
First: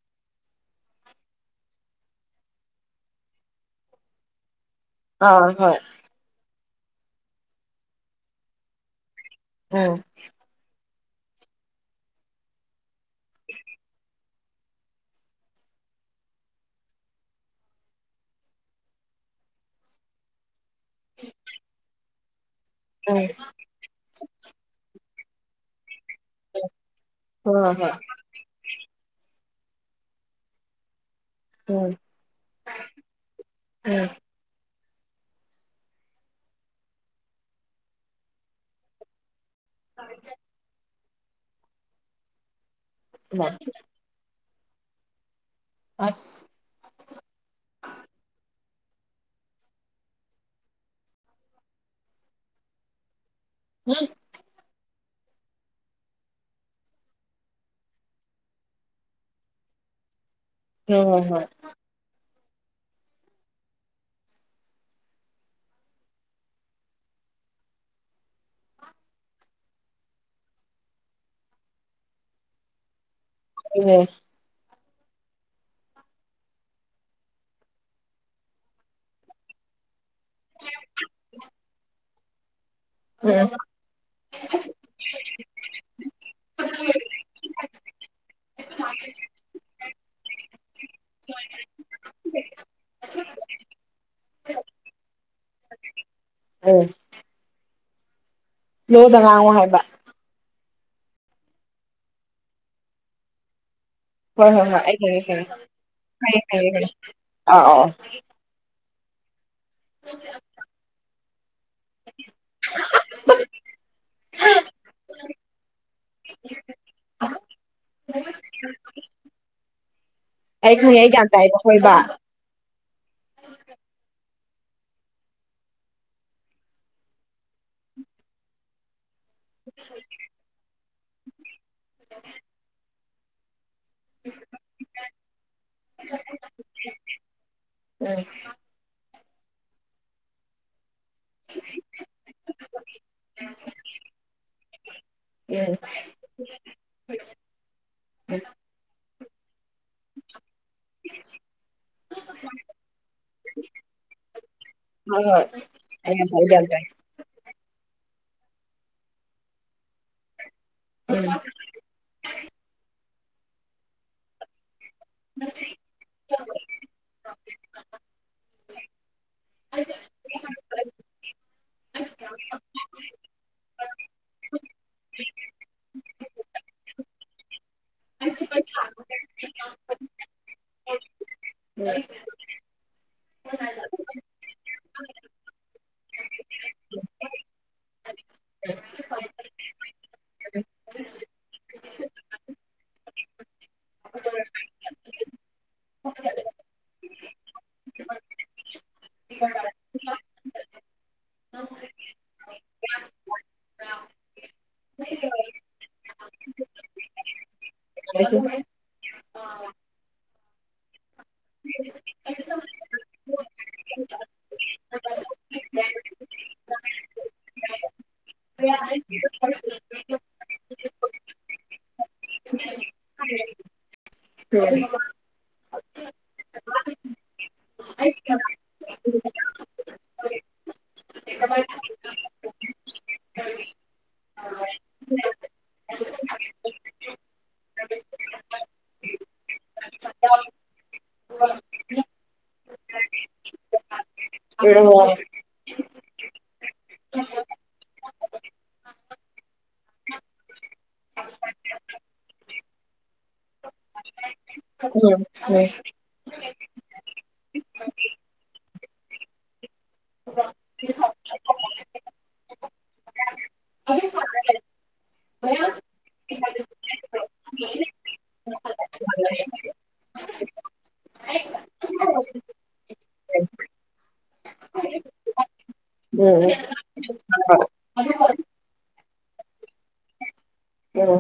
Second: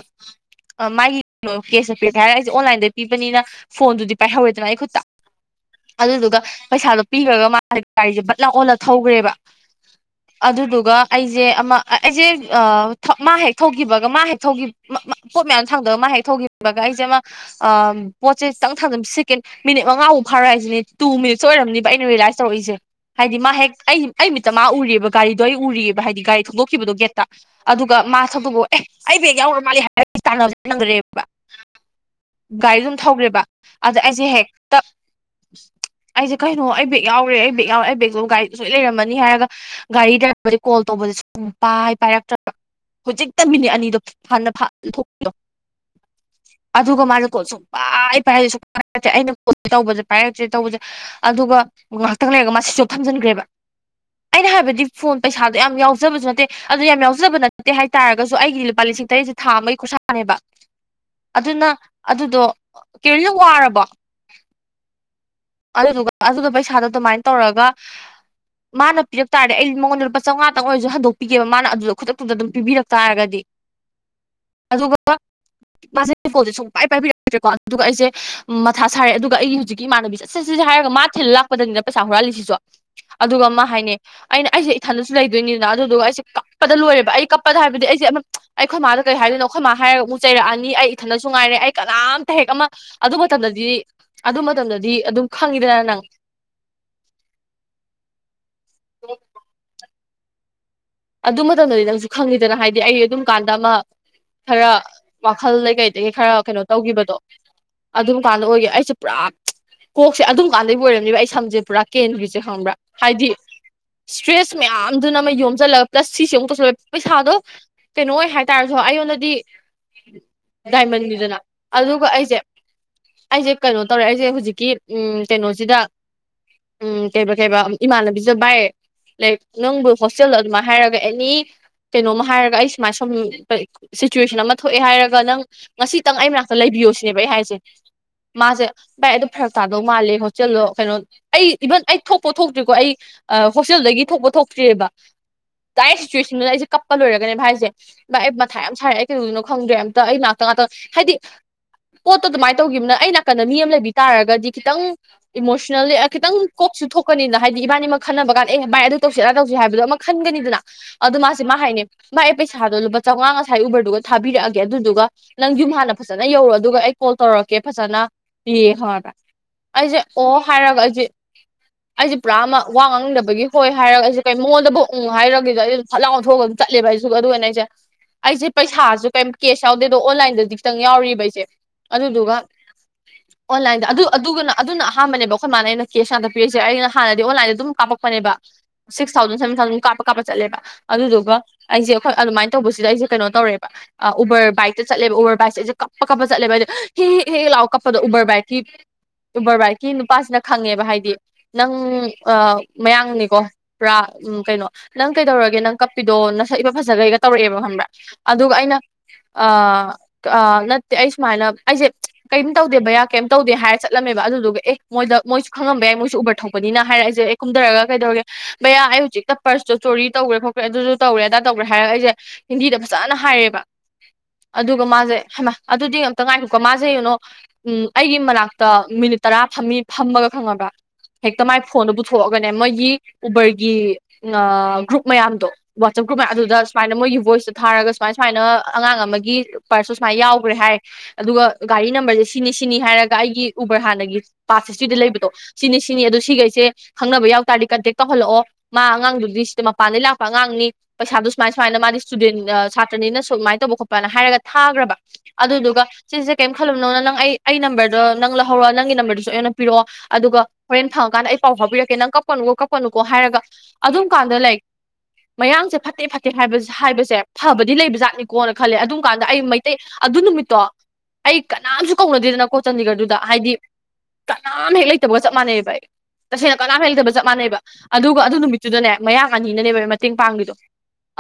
ꯃꯥꯒꯤ ꯀꯩꯅꯣ ꯀꯦꯁꯇ ꯄꯤꯔꯛꯀ‌ꯦ ꯍꯥꯏꯔ ꯑꯩꯁꯦ ꯑꯣꯟꯂꯥꯏꯟꯗ ꯄꯤꯕꯅꯤꯅ ꯐꯣꯟꯗꯨꯗꯤ ꯄꯥꯏꯍꯧꯔꯦꯗꯅ ꯑꯩ ꯈꯨꯠ ꯑꯥ ꯍꯣꯏ ꯑꯗꯨꯗꯨꯒ ꯄꯩꯁꯥꯗꯣ ꯄꯤꯈ꯭ꯔꯒ ꯃꯥ ꯒꯥꯔꯤꯁꯦ ꯕꯠ ꯂꯥꯎ ꯑꯣꯜꯂ ꯊꯧꯈ꯭ꯔꯦꯕ ꯎꯝ ꯑꯗꯨꯗꯨꯒ ꯑꯩꯖ‌ꯦ ꯑꯃ ꯑꯩꯖ‌ꯦ ꯊ ꯃꯥ ꯍꯦꯛ ꯊ‌ꯣꯛꯈꯤꯕꯒ ꯃꯥ ꯍꯦꯛ ꯊ‌ꯣꯛꯈꯤ *unintelligible* ꯄꯣꯠ ꯃꯌꯥꯝ ꯊꯥꯡꯗꯕ ꯃꯥ ꯍꯦꯛ ꯊꯧꯈꯤꯕꯒ ꯑꯩꯁꯦ ꯑꯃ ꯑ ꯄꯣꯠꯁꯦ ꯈꯤꯇꯪ ꯊꯥꯡꯖ ꯁꯤꯀꯦꯟ ꯃꯤꯅꯤꯠ ꯃꯉꯥꯐꯥꯎ ꯐꯥꯔꯣꯏ ꯍꯥꯏꯁꯤꯅꯦ ꯇꯨ ꯃꯤꯅꯤꯠꯁ ꯑꯣꯏꯔꯝꯅꯤꯕ ꯑꯩꯅ ꯔꯤꯌꯦꯂꯥꯏꯁ ꯇꯧꯔꯛꯏꯁꯦ ꯍꯣꯏ ꯍꯥꯏꯗꯤ ꯃꯥ ꯍꯦꯛ ꯑꯩ ꯑꯩ ꯃꯤꯠꯇ ꯃꯥ ꯎꯔꯤꯑꯕ ꯒꯥꯔꯤꯗꯣ ꯑꯩ ꯎꯔꯤꯑꯕ ꯍꯥꯏꯗꯤ ꯒꯥꯔꯤ ꯊꯣꯡꯗꯣꯛꯈꯤꯕꯗꯣ ꯒꯦꯠꯇ ꯍꯣꯏ ꯑꯗꯨꯒ ꯃꯥ *unintelligible* ꯑꯦ ꯑꯩ ꯕꯦꯛ ꯌꯥꯎꯔ ꯃꯥꯜꯂꯦ ꯍꯥꯏꯔꯒ ꯇꯥꯟꯅꯕ ꯅꯪꯗ꯭ꯔꯦꯕ ꯎꯝ ꯒꯥꯔꯤꯗꯨ ꯑꯗꯨꯝ ꯊꯧꯈ꯭ꯔꯦꯕ ꯑꯗ ꯎꯝ ꯑꯩꯁꯦ ꯍꯦꯛ ꯇꯞ ꯑꯩꯁꯦ ꯀꯩꯅꯣ ꯑꯩ ꯕꯦꯛ ꯌꯥꯎꯒ꯭ꯔꯦ ꯑꯩ ꯕꯦꯒ ꯌꯥꯎꯒ꯭ꯔꯦ ꯑꯩ ꯕꯦꯒꯇꯨ ꯒꯥꯔꯤꯗ ꯁꯣꯏ ꯂꯩꯔꯝꯃꯅꯤ ꯍꯥꯏꯔꯒ ꯒꯥꯔꯤ ꯗ꯭ꯔꯥꯏꯕꯔꯗꯤ ꯀꯣꯜ ꯇꯧꯕꯁꯦ ꯁꯨꯡ ꯄꯥꯏ ꯄꯥꯏꯔꯛꯇ꯭ꯔꯕ ꯏꯃꯥ ꯍꯧꯖꯤꯛꯇ ꯃꯤꯅꯤꯠ ꯑꯅꯤꯗꯣ ꯍꯥꯟꯅ ꯐꯠ ꯏꯟꯊꯣꯛꯄꯤꯗꯣ ꯑꯁ ꯑꯗꯨꯒ ꯃꯥꯅ ꯀꯣꯜ ꯁꯨꯡ ꯄꯥꯏ ꯄꯥꯏꯗꯦ ꯁꯨꯡ ꯄꯥꯏ ꯄꯥꯏꯗꯦ ꯑꯩꯅ ꯐꯣꯟꯁꯦ ꯇꯧꯕꯁꯦ ꯄꯥꯏꯔꯛꯇ꯭ꯔꯦ ꯇꯧꯕꯁꯦ ꯑꯗꯨꯒ ꯉꯥꯏꯍꯥꯛꯇꯪ ꯂꯩꯔꯒ ꯃꯥ ꯁꯨꯏꯁ ꯑꯣꯐ ꯝꯖꯤꯟꯈ꯭ꯔꯦꯕ *unintelligible* ꯑꯩꯅ ꯍꯥꯏꯕꯗꯤ ꯐꯣꯟ ꯄꯩꯁꯥꯗꯣ ꯌꯥꯝ ꯌꯥꯎꯖꯕꯁꯨ ꯅꯠꯇꯦ ꯑꯗꯨꯗꯣ ꯌꯥꯝ ꯌꯥꯎꯖꯕ ꯅꯠꯇꯦ ꯍꯥꯏ ꯇꯥꯔꯒꯁꯨ ꯑꯩꯒꯤꯗꯤ ꯂꯨꯄꯥ ꯂꯤꯁꯤꯡ ꯇꯔꯦꯠ ꯊꯥ ꯑꯃꯒꯤ ꯈꯨꯔꯁꯥꯅꯦꯕ ꯍꯣꯏ ꯍꯣꯏ ꯍꯣꯏ ꯑꯗꯨꯅ ꯑꯗꯨꯗꯣ ꯀꯦꯔꯣ ꯅꯪ ꯋꯥꯔꯕꯣ ꯑꯗꯨꯗꯨꯒ ꯑꯗꯨꯒ ꯄꯩꯁꯥꯗꯣ ꯑꯗꯨꯃꯥꯏꯅ ꯇꯧꯔꯒ *inaudible* ꯃꯥꯅ ꯄꯤꯔꯛ ꯇꯥꯔꯗꯤ ꯑꯩ ꯃꯉꯣꯟꯗ ꯂꯨꯄꯥ ꯆꯧꯉꯥꯇꯪ ꯑꯣꯏꯖꯨ ꯍꯟꯗꯣꯛꯄꯤꯒꯦꯕ ꯃꯥꯅ ꯑꯗꯨꯗ ꯈꯨꯗꯛꯇꯨꯗ ꯗꯨꯝ ꯄꯤꯕꯤꯔꯛ ꯇꯥꯔꯒꯗꯤ ꯎꯝ ꯑꯗꯨꯒ ꯃꯥꯁꯦ ꯀꯣꯜꯁꯦ ꯁꯨꯡꯄꯥꯏ ꯄꯥꯏꯕꯤꯔꯛꯇ꯭ꯔꯦꯀꯣ ꯑꯗꯨꯒ ꯑꯩꯖꯦ ꯃꯊꯥ ꯁꯥꯔꯦ ꯑꯗꯨꯒ ꯑꯩ ꯍꯧꯖꯤꯛꯀꯤ ꯏꯃꯅꯕꯤꯁꯦ ꯁꯤ ꯁꯤꯁꯦ ꯍꯥꯏꯔꯒ ꯃꯥ ꯊꯤꯜ ꯂꯥꯛꯄꯗꯅꯤꯅ ꯄꯩꯁꯥ ꯍꯨꯔꯥꯜꯂꯤꯁꯤꯁꯨ ꯑꯗꯨꯒ ꯎꯝ ꯃꯥ ꯍꯥꯏꯅꯦ ꯑꯩꯅ ꯑꯩꯁꯦ ꯏꯊꯟꯗꯁꯨ ꯂꯩꯗꯣꯏꯅꯤꯅ ꯑꯗꯨꯗꯨꯒ ꯑꯩꯁꯦ ꯀꯞꯄꯗ ꯂꯣꯏꯔꯦꯕ ꯑꯩ ꯀꯞꯄꯗ ꯍꯥꯏꯕꯗꯤ ꯑꯩꯁꯦ ꯑꯃ ꯑꯩꯈꯣꯏ ꯃꯥꯥꯗ ꯀꯩ ꯍꯥꯏꯗꯣꯏꯅꯣ ꯑꯩꯈꯣꯏ ꯃꯥ ꯍꯥꯏꯔꯒ ꯑꯃꯨꯛ ꯆꯩꯔꯛꯑꯅꯤ ꯑꯩ ꯏꯊꯟꯅꯁꯨ ꯉꯥꯏꯔꯦ ꯑꯩ ꯀꯅꯥꯝꯇ ꯍꯦꯛ ꯑꯃ ꯑꯗꯨ ꯃꯇꯝꯗꯗꯤ ꯑꯗꯨ ꯃꯇꯝꯗꯗꯤ ꯑꯗꯨꯝ ꯈꯪꯉꯤꯗꯅ ꯅꯪ ꯎꯝ ꯂꯣꯗ ꯉꯥꯡꯉꯣ ꯍꯥꯏꯕ ꯑꯗꯨ ꯃꯇꯝꯗꯗꯤ ꯅꯪꯁꯨ ꯈꯪꯉꯤꯗꯅ ꯍꯥꯏꯗꯤ ꯑꯩ ꯑꯗꯨꯝ ꯀꯥꯟꯗ ꯑꯃ ꯍꯣꯏ ꯍꯣꯏ ꯈꯔ ꯍꯣꯏ ꯑꯩ ꯈꯪꯉꯦ ꯋꯥꯈꯜ ꯈꯪꯉꯦ ꯂꯩ ꯀꯩꯗꯒꯤ ꯈꯔ ꯈꯪꯉꯦ ꯀꯩꯅꯣ ꯈꯪꯉꯦ ꯈꯪꯉꯦ ꯇꯧꯈꯤꯕꯗꯣ ꯑꯥ ꯑꯥ ꯑꯥ ꯑꯗꯨꯝꯀꯥꯟꯗ ꯑꯣꯏꯒꯦ ꯑꯩꯁꯨ ꯄꯨꯔꯥ ꯀꯣꯛꯁꯦ ꯑꯗꯨꯝ ꯀꯥꯟꯗꯒꯤ ꯑꯣꯏꯔꯝꯅꯦꯕ ꯑꯩ ꯁꯝꯁꯦ ꯄꯨꯔꯥ ꯀꯦꯟꯔꯤꯁꯦ ꯈꯪꯕ꯭ꯔꯥ ꯍꯥꯏꯗꯤ ꯏꯁꯇ꯭ꯔꯦꯁ ꯃꯌꯥꯝꯗꯨꯅ ꯑꯃ ꯌꯣꯝꯁꯤꯜꯂꯒ ꯄ꯭ꯂꯁ ꯁꯤꯁꯦ ꯑꯃꯨꯛ ꯇꯧꯁꯤꯜꯂꯦ ꯄꯩꯁꯥꯗꯣ ꯀꯩꯅꯣ ꯑꯣꯏ ꯍꯥꯏꯇꯥꯔꯁꯨ ꯑꯩꯉꯣꯟꯗꯗꯤ ꯑꯩ ꯈꯪꯉꯦ ꯑꯩ ꯒ꯭ꯌꯥꯟ ꯗꯥꯏꯃꯟꯅꯤꯗꯅ ꯇꯥꯏꯕ ꯍꯣꯏ ꯕꯥ ꯑꯗꯨꯒ ꯑꯩꯁꯦ ꯑꯩꯁꯦ ꯀꯩꯅꯣ ꯇꯧꯔꯦ ꯑꯩꯁꯦ ꯍꯧꯖꯤꯛꯀꯤ ꯎꯝ ꯀꯩꯅꯣꯁꯤꯗ ꯎꯝ ꯀꯩꯕꯥ ꯀꯩꯕꯥ ꯑꯝ ꯏꯃꯥꯟꯕꯤꯖꯕꯥꯏ ꯂꯥꯏ ꯅꯪꯕꯨ ꯍꯣꯁꯇꯦꯜꯗ ꯑꯗꯨꯃꯥꯏ ꯍꯥꯏꯔꯒ ꯑꯦꯅꯤ ꯀꯩꯅꯣꯝꯃ ꯍꯥꯏꯔꯒ ꯑꯩ ꯁꯨꯃꯥꯏꯟ ꯁꯨ ꯁꯝ ꯁꯤꯆꯨꯋꯦꯁꯟ ꯑꯃ ꯊꯣꯛꯑꯦ ꯍꯥꯏꯔꯒ ꯅꯪ ꯉꯁꯤꯇꯪ ꯑꯩ ꯃꯅꯥꯛꯇ ꯂꯩꯕꯤꯌꯣ ꯁꯤꯅꯦꯕ ꯑꯩ ꯍꯥꯏꯁꯦ ꯎꯝ ꯃꯥꯖꯦ ꯚꯥꯏ ꯑꯗꯨ ꯐꯔꯛ ꯇꯥꯗꯧ ꯃꯥꯜꯂꯦ ꯈꯣꯠꯆꯤꯜꯂꯣ ꯀꯩꯅꯣ ꯑꯩ ꯏꯚꯟ ꯑꯩ ꯊꯣꯛꯄꯧ ꯊꯣꯛꯇ꯭ꯔꯤꯀꯣ ꯑꯩ ꯑ ꯍꯣꯁꯇꯦꯜꯗꯒꯤ ꯊꯣꯛꯄꯧ ꯊꯣꯛꯇ꯭ꯔꯤꯌꯦꯕ ꯎꯝ ꯗꯥꯑꯦꯛ ꯁꯤꯆꯨꯋꯦꯁꯟꯗꯨ ꯑꯩꯁꯦ ꯀꯞꯄ ꯂꯣꯏꯔꯒꯅꯦ ꯚꯥꯏꯁꯦ ꯚꯥꯏ ꯑꯩ ꯃꯊꯥ ꯌꯥꯝ ꯁꯥꯏ ꯑꯩ ꯀꯩꯗꯧꯗꯣꯢꯅꯣ ꯈꯪꯗ꯭ꯔꯦ ꯑꯝꯇ ꯑꯩ ꯇꯣꯉꯥꯟ ꯇꯣꯡ ꯍꯥꯏꯗꯤ ꯄꯣꯠꯇꯣ ꯗꯨꯃꯥꯏ ꯇꯧꯒꯤꯝꯅꯤꯅ ꯑꯩ ꯅꯥꯀꯟꯗ ꯃꯤ ꯑꯃ ꯂꯩꯕꯤ ꯇꯥꯔꯒꯗꯤ ꯈꯤꯇꯪ ꯏꯃꯣꯁꯟꯅꯦꯜꯂꯤ ꯑ ꯈꯤꯇꯪ ꯀꯣꯛꯁꯨ ꯊꯣꯛ ꯀꯅꯤꯅ ꯍꯥꯏꯗꯤ ꯏꯕꯥꯅꯤꯃꯛ ꯈꯟꯅꯕ ꯀꯥꯟ ꯑꯦ ꯚꯥꯏ ꯑꯗꯨ ꯇꯧꯁꯤ ꯑꯗꯥ ꯇꯧꯁꯤ ꯍꯥꯏꯕꯗꯣ ꯑꯃ ꯈꯟꯒꯅꯤꯗꯅ ꯑꯗꯨ ꯃꯥꯁꯦ ꯃꯥ ꯍꯥꯏꯅꯤ ꯚꯥꯢ ꯑꯩ ꯄꯩꯁꯥꯗꯣ ꯂꯨꯄꯥ ꯆꯧꯉꯥ ꯉꯁꯥꯏ ꯎꯕꯔꯗꯨꯒ ꯊꯥꯕꯤꯔꯛꯑꯒꯦ ꯑꯗꯨꯗꯨꯒ ꯅꯪ ꯌꯨꯝ ꯍꯥꯟꯅ ꯐꯖꯅ ꯌꯧꯔꯣ ꯑꯗꯨꯒ ꯑꯩ ꯀꯣꯜ ꯇꯧꯔꯛꯀꯦ ꯐꯖꯅ ꯌꯦ ꯈꯪꯉꯥꯕ ꯑꯩꯁꯦ ꯑꯣ ꯍꯥꯏꯔꯒ ꯑꯩꯁꯦ ꯑꯩꯁꯦ ꯄꯨꯔꯥ ꯑꯃ ꯋꯥ ꯉꯥꯡꯅꯤꯡꯗꯕꯒꯤ ꯍꯣꯏ ꯍꯥꯏꯔꯒ ꯑꯩꯁꯦ ꯀꯩ ꯃꯉꯣꯟꯗꯕꯨ ꯑꯣꯡ ꯍꯥꯏꯔꯒꯗ ꯑꯩ ꯐꯠꯂꯥꯎꯑꯣꯟꯊꯣꯛꯑꯒ ꯆꯠꯂꯦꯕ ꯑꯩꯁꯨ ꯑꯗꯨꯒꯅꯦ ꯑꯩꯁꯦ ꯑꯩꯁꯦ ꯄꯩꯁꯥꯁꯨ ꯀꯩꯝ ꯀꯦꯁ ꯌꯥꯎꯗꯦꯗꯣ ꯑꯣꯟꯂꯥꯏꯟꯗꯗꯤ ꯈꯤꯇꯪ ꯌꯥꯎꯔꯤꯕ ꯑꯩꯁꯦ ꯑꯗꯨꯗꯨꯒ *inaudible* ꯑꯣꯟꯂꯥꯏꯟꯗ ꯑꯗꯨ ꯑꯗꯨꯒꯅ ꯑꯗꯨꯅ ꯑꯍꯥꯟꯕꯅꯦꯕ ꯑꯈꯣꯏ ꯃꯥꯅ ꯑꯩꯅ ꯀꯦꯁ ꯉꯥꯛꯇꯥ ꯄꯤꯔꯤꯁꯦ ꯑꯩꯅ ꯍꯥꯟꯅꯗꯤ ꯑꯣꯟꯂꯥꯏꯟꯗ ꯑꯗꯨꯝ ꯀꯥꯞꯄꯛꯄꯅꯦꯕ ꯁꯤꯛꯁ ꯊꯥꯎꯖꯟ ꯁꯥꯕꯦꯟ ꯊꯥꯎꯖꯦꯟ ꯀꯥꯞꯄ ꯀꯥꯞꯄ ꯆꯠꯂꯦꯕ ꯑꯗꯨꯗꯨꯒ ꯑꯩꯁꯦ ꯑꯩꯈꯣꯏ ꯑꯗꯨꯃꯥꯏꯅ ꯇꯧꯕꯁꯤꯗ ꯑꯩꯁꯦ ꯀꯩꯅꯣ ꯇꯧꯔꯦꯕ ꯑ ꯎꯕꯔ ꯕꯥꯏꯛꯇ ꯆꯠꯂꯦꯕ ꯎꯕꯔ ꯕꯥꯏꯛꯁ ꯑꯩꯁꯦ ꯀꯞꯄ ꯀꯞꯄ ꯆꯠꯂꯦꯕ ꯑꯩꯖꯦ ꯍꯤꯛ ꯍꯦꯛ ꯂꯥꯎ ꯀꯞꯄꯗꯣ ꯎꯕꯔ ꯕꯥꯏꯛꯀꯤ ꯎꯕꯔꯕꯥꯏꯀꯤ ꯅꯨꯄꯥꯁꯤꯅ ꯈꯪꯉꯦꯕ ꯍꯥꯏꯗꯤ ꯅꯪ ꯑ ꯃꯌꯥꯡꯅꯤꯀꯣ ꯄꯨꯔꯥ ꯀꯩꯅꯣ ꯅꯪ ꯀꯩꯗꯧꯔꯒꯦ ꯅꯪ ꯀꯞꯄꯤꯗꯣ ꯅꯁꯛ ꯏꯐꯥ ꯐꯖꯍꯩꯒ ꯇꯧꯔꯛꯑꯦꯕ ꯈꯪꯕ꯭ꯔꯥ ꯑꯗꯨꯒ ꯑꯩꯅ ꯑ ꯑ ꯅꯠꯇꯦ ꯑꯩ ꯁꯨꯃꯥꯏꯅ ꯑꯩꯁꯦ ꯀꯩꯝ ꯇꯧꯗꯦ ꯕꯌꯥ ꯀꯩꯝ ꯇꯧꯗꯦ ꯍꯥꯏꯔ ꯆꯠꯂꯝꯃꯦꯕ ꯑꯗꯨꯗꯨꯒ ꯑꯦ ꯃꯣꯏꯗ ꯃꯣꯏꯁꯨ ꯈꯪꯉꯝꯕ ꯌꯥꯏ ꯃꯣꯏꯁꯨ ꯎꯕꯔ ꯊꯧꯕꯅꯤꯅ ꯍꯥꯏꯔ ꯑꯩꯖꯦ ꯑꯦ ꯀꯨꯝꯗꯔꯒ ꯀꯩꯗꯧꯔꯒꯦ ꯕꯌꯥ ꯑꯩ ꯍꯧꯖꯤꯛꯇ ꯁꯣꯔꯤ ꯇꯧꯒ꯭ꯔꯦ ꯈꯣꯠꯈ꯭ꯔꯦ ꯑꯗꯨꯁꯨ ꯇꯧꯔꯦ ꯑꯗꯥ ꯇꯧꯒ꯭ꯔꯦ ꯍꯥꯏꯔꯒ ꯑꯩꯖꯦ ꯍꯤꯟꯗꯤꯗ ꯐꯖꯅ ꯍꯥꯏꯔꯦꯕ ꯑꯗꯨꯒ ꯃꯥꯖꯦ ꯍꯥꯏꯃꯥ ꯑꯗꯨꯗꯤ ꯑꯝꯇ ꯉꯥꯏꯈꯣꯀꯣ ꯃꯥꯁꯦ ꯌꯣꯅꯣ ꯎꯝ ꯑꯩꯒꯤ ꯃꯅꯥꯛꯇ ꯃꯤꯅꯤꯠ ꯇꯔꯥ ꯐꯝꯃꯤ ꯐꯝꯃꯒ ꯈꯪꯉꯕ꯭ꯔꯥ ꯍꯦꯛꯇ ꯃꯥꯏ ꯐꯣꯟꯗꯣ ꯄꯨꯊꯣꯛꯑꯒꯅꯦ ꯃꯣꯏꯒꯤ ꯎꯕꯔꯒꯤ ꯑ ꯒ꯭ꯔꯨꯞ ꯃꯌꯥꯝꯗꯣ ꯋꯥꯆꯞ ꯒ꯭ꯔꯨꯞ ꯑꯗꯨꯗ ꯁꯨꯃꯥꯏꯅ ꯃꯣꯏꯒꯤ ꯚꯣꯏꯁꯇ ꯊꯥꯔꯒ ꯁꯨꯃꯥꯏ ꯁꯨꯃꯥꯏꯅ ꯑꯉꯥꯡ ꯑꯃꯒꯤ ꯄ꯭ꯔꯁꯁꯨ ꯁꯨꯃꯥꯏ ꯌꯥꯎꯒ꯭ꯔꯦ ꯍꯥꯏ ꯑꯗꯨꯒ ꯒꯥꯔꯤ ꯅꯝꯕꯔꯁꯦ ꯁꯤꯅꯤ ꯁꯤꯅꯤ ꯍꯥꯏꯔꯒ ꯑꯩꯒꯤ ꯎꯕꯔ ꯍꯥꯟꯅꯒꯤ ꯄꯥꯠꯁꯤꯁꯇ꯭ꯔꯤꯗ ꯂꯩꯕꯗꯣ ꯁꯤꯅꯤ ꯁꯤꯅꯤ ꯑꯗꯣ ꯁꯤꯒꯩꯁꯦ ꯈꯪꯅꯕ ꯌꯥꯎ ꯇꯥꯔꯗꯤ ꯀꯟꯇꯦꯛ ꯇꯧꯍꯜꯂꯛꯑꯣ ꯃꯥ ꯑꯉꯥꯡꯗꯨꯗꯤ ꯁꯤꯗ ꯃꯄꯥꯟꯗꯒꯤꯩ ꯂꯥꯛꯄ ꯑꯉꯥꯡꯅꯤ ꯄꯩꯁꯥꯗꯨ ꯁꯨꯃꯥꯏ ꯁꯨꯃꯥꯏꯅ ꯃꯥꯗꯤ ꯏꯁꯇꯨꯗꯦꯟ ꯁꯥꯇ꯭ꯔꯅꯤꯅ ꯁꯨꯃꯥꯏꯅ ꯇꯧꯕ ꯈꯣꯠꯄꯅ ꯍꯥꯏꯔꯒ ꯊꯥꯒ꯭ꯔ *unintelligible* ꯁꯤꯁꯦ ꯀꯩꯝ ꯈꯜꯂꯨꯅꯣꯅ ꯅꯪ ꯑꯩ ꯅꯝꯕꯔꯗꯣ ꯅꯪ ꯂꯧꯍꯔꯣ ꯅꯪꯒꯤ ꯅꯝꯕꯔꯗꯨꯁꯨ ꯑꯩꯅ ꯄꯤꯔꯛꯑꯣ ꯑꯗꯨꯒ ꯍꯣꯔꯦꯟ ꯐꯪꯉꯀꯥꯟꯗ ꯑꯩ ꯄꯥꯎ ꯐꯥꯎꯕꯤꯔꯛꯀꯦ ꯅꯪ ꯀꯛꯄꯨꯀꯣ ꯀꯛꯄꯅꯨꯀꯣ ꯍꯥꯏꯔꯒ ꯑꯗꯨꯝ ꯀꯥꯟꯗ ꯂꯥꯏꯛ ꯃꯌꯥꯡꯁꯦ ꯐꯠꯇꯦ ꯐꯠꯇꯦ ꯍꯥꯏꯕ ꯍꯥꯏꯕꯁꯦ ꯐꯕꯗꯤ ꯂꯩꯕ ꯖꯥꯠꯅꯤꯀꯣꯅ ꯈꯜꯂꯦ ꯑꯗꯨꯝ ꯀꯥꯟꯗ ꯑꯩ ꯃꯩꯇꯩ ꯑꯗꯨ ꯅꯨꯃꯤꯠꯇꯣ ꯑꯩ ꯀꯅꯥꯝꯁꯨ ꯀꯧꯅꯗꯦꯗꯅꯀꯣ ꯆꯥꯟꯗꯤꯒꯔꯗꯨꯗ ꯍꯥꯏꯗꯤ ꯀꯅꯥꯝ ꯍꯦꯛ ꯂꯩꯇꯕꯒ ꯆꯞ ꯃꯥꯟꯅꯩꯑꯕ ꯑꯩ ꯇꯁꯦꯡꯅ ꯀꯅꯥꯝ ꯍꯦꯛ ꯂꯩꯇꯕ ꯆꯞ ꯃꯥꯟꯅꯩꯕ ꯑꯗꯨꯒ ꯑꯗꯨ ꯅꯨꯃꯤꯠꯇꯨꯗꯅꯦ ꯃꯌꯥꯡ ꯑꯥꯅꯤꯅꯅꯦꯕ ꯃꯇꯦꯡ ꯄꯥꯡꯉꯤꯗꯣ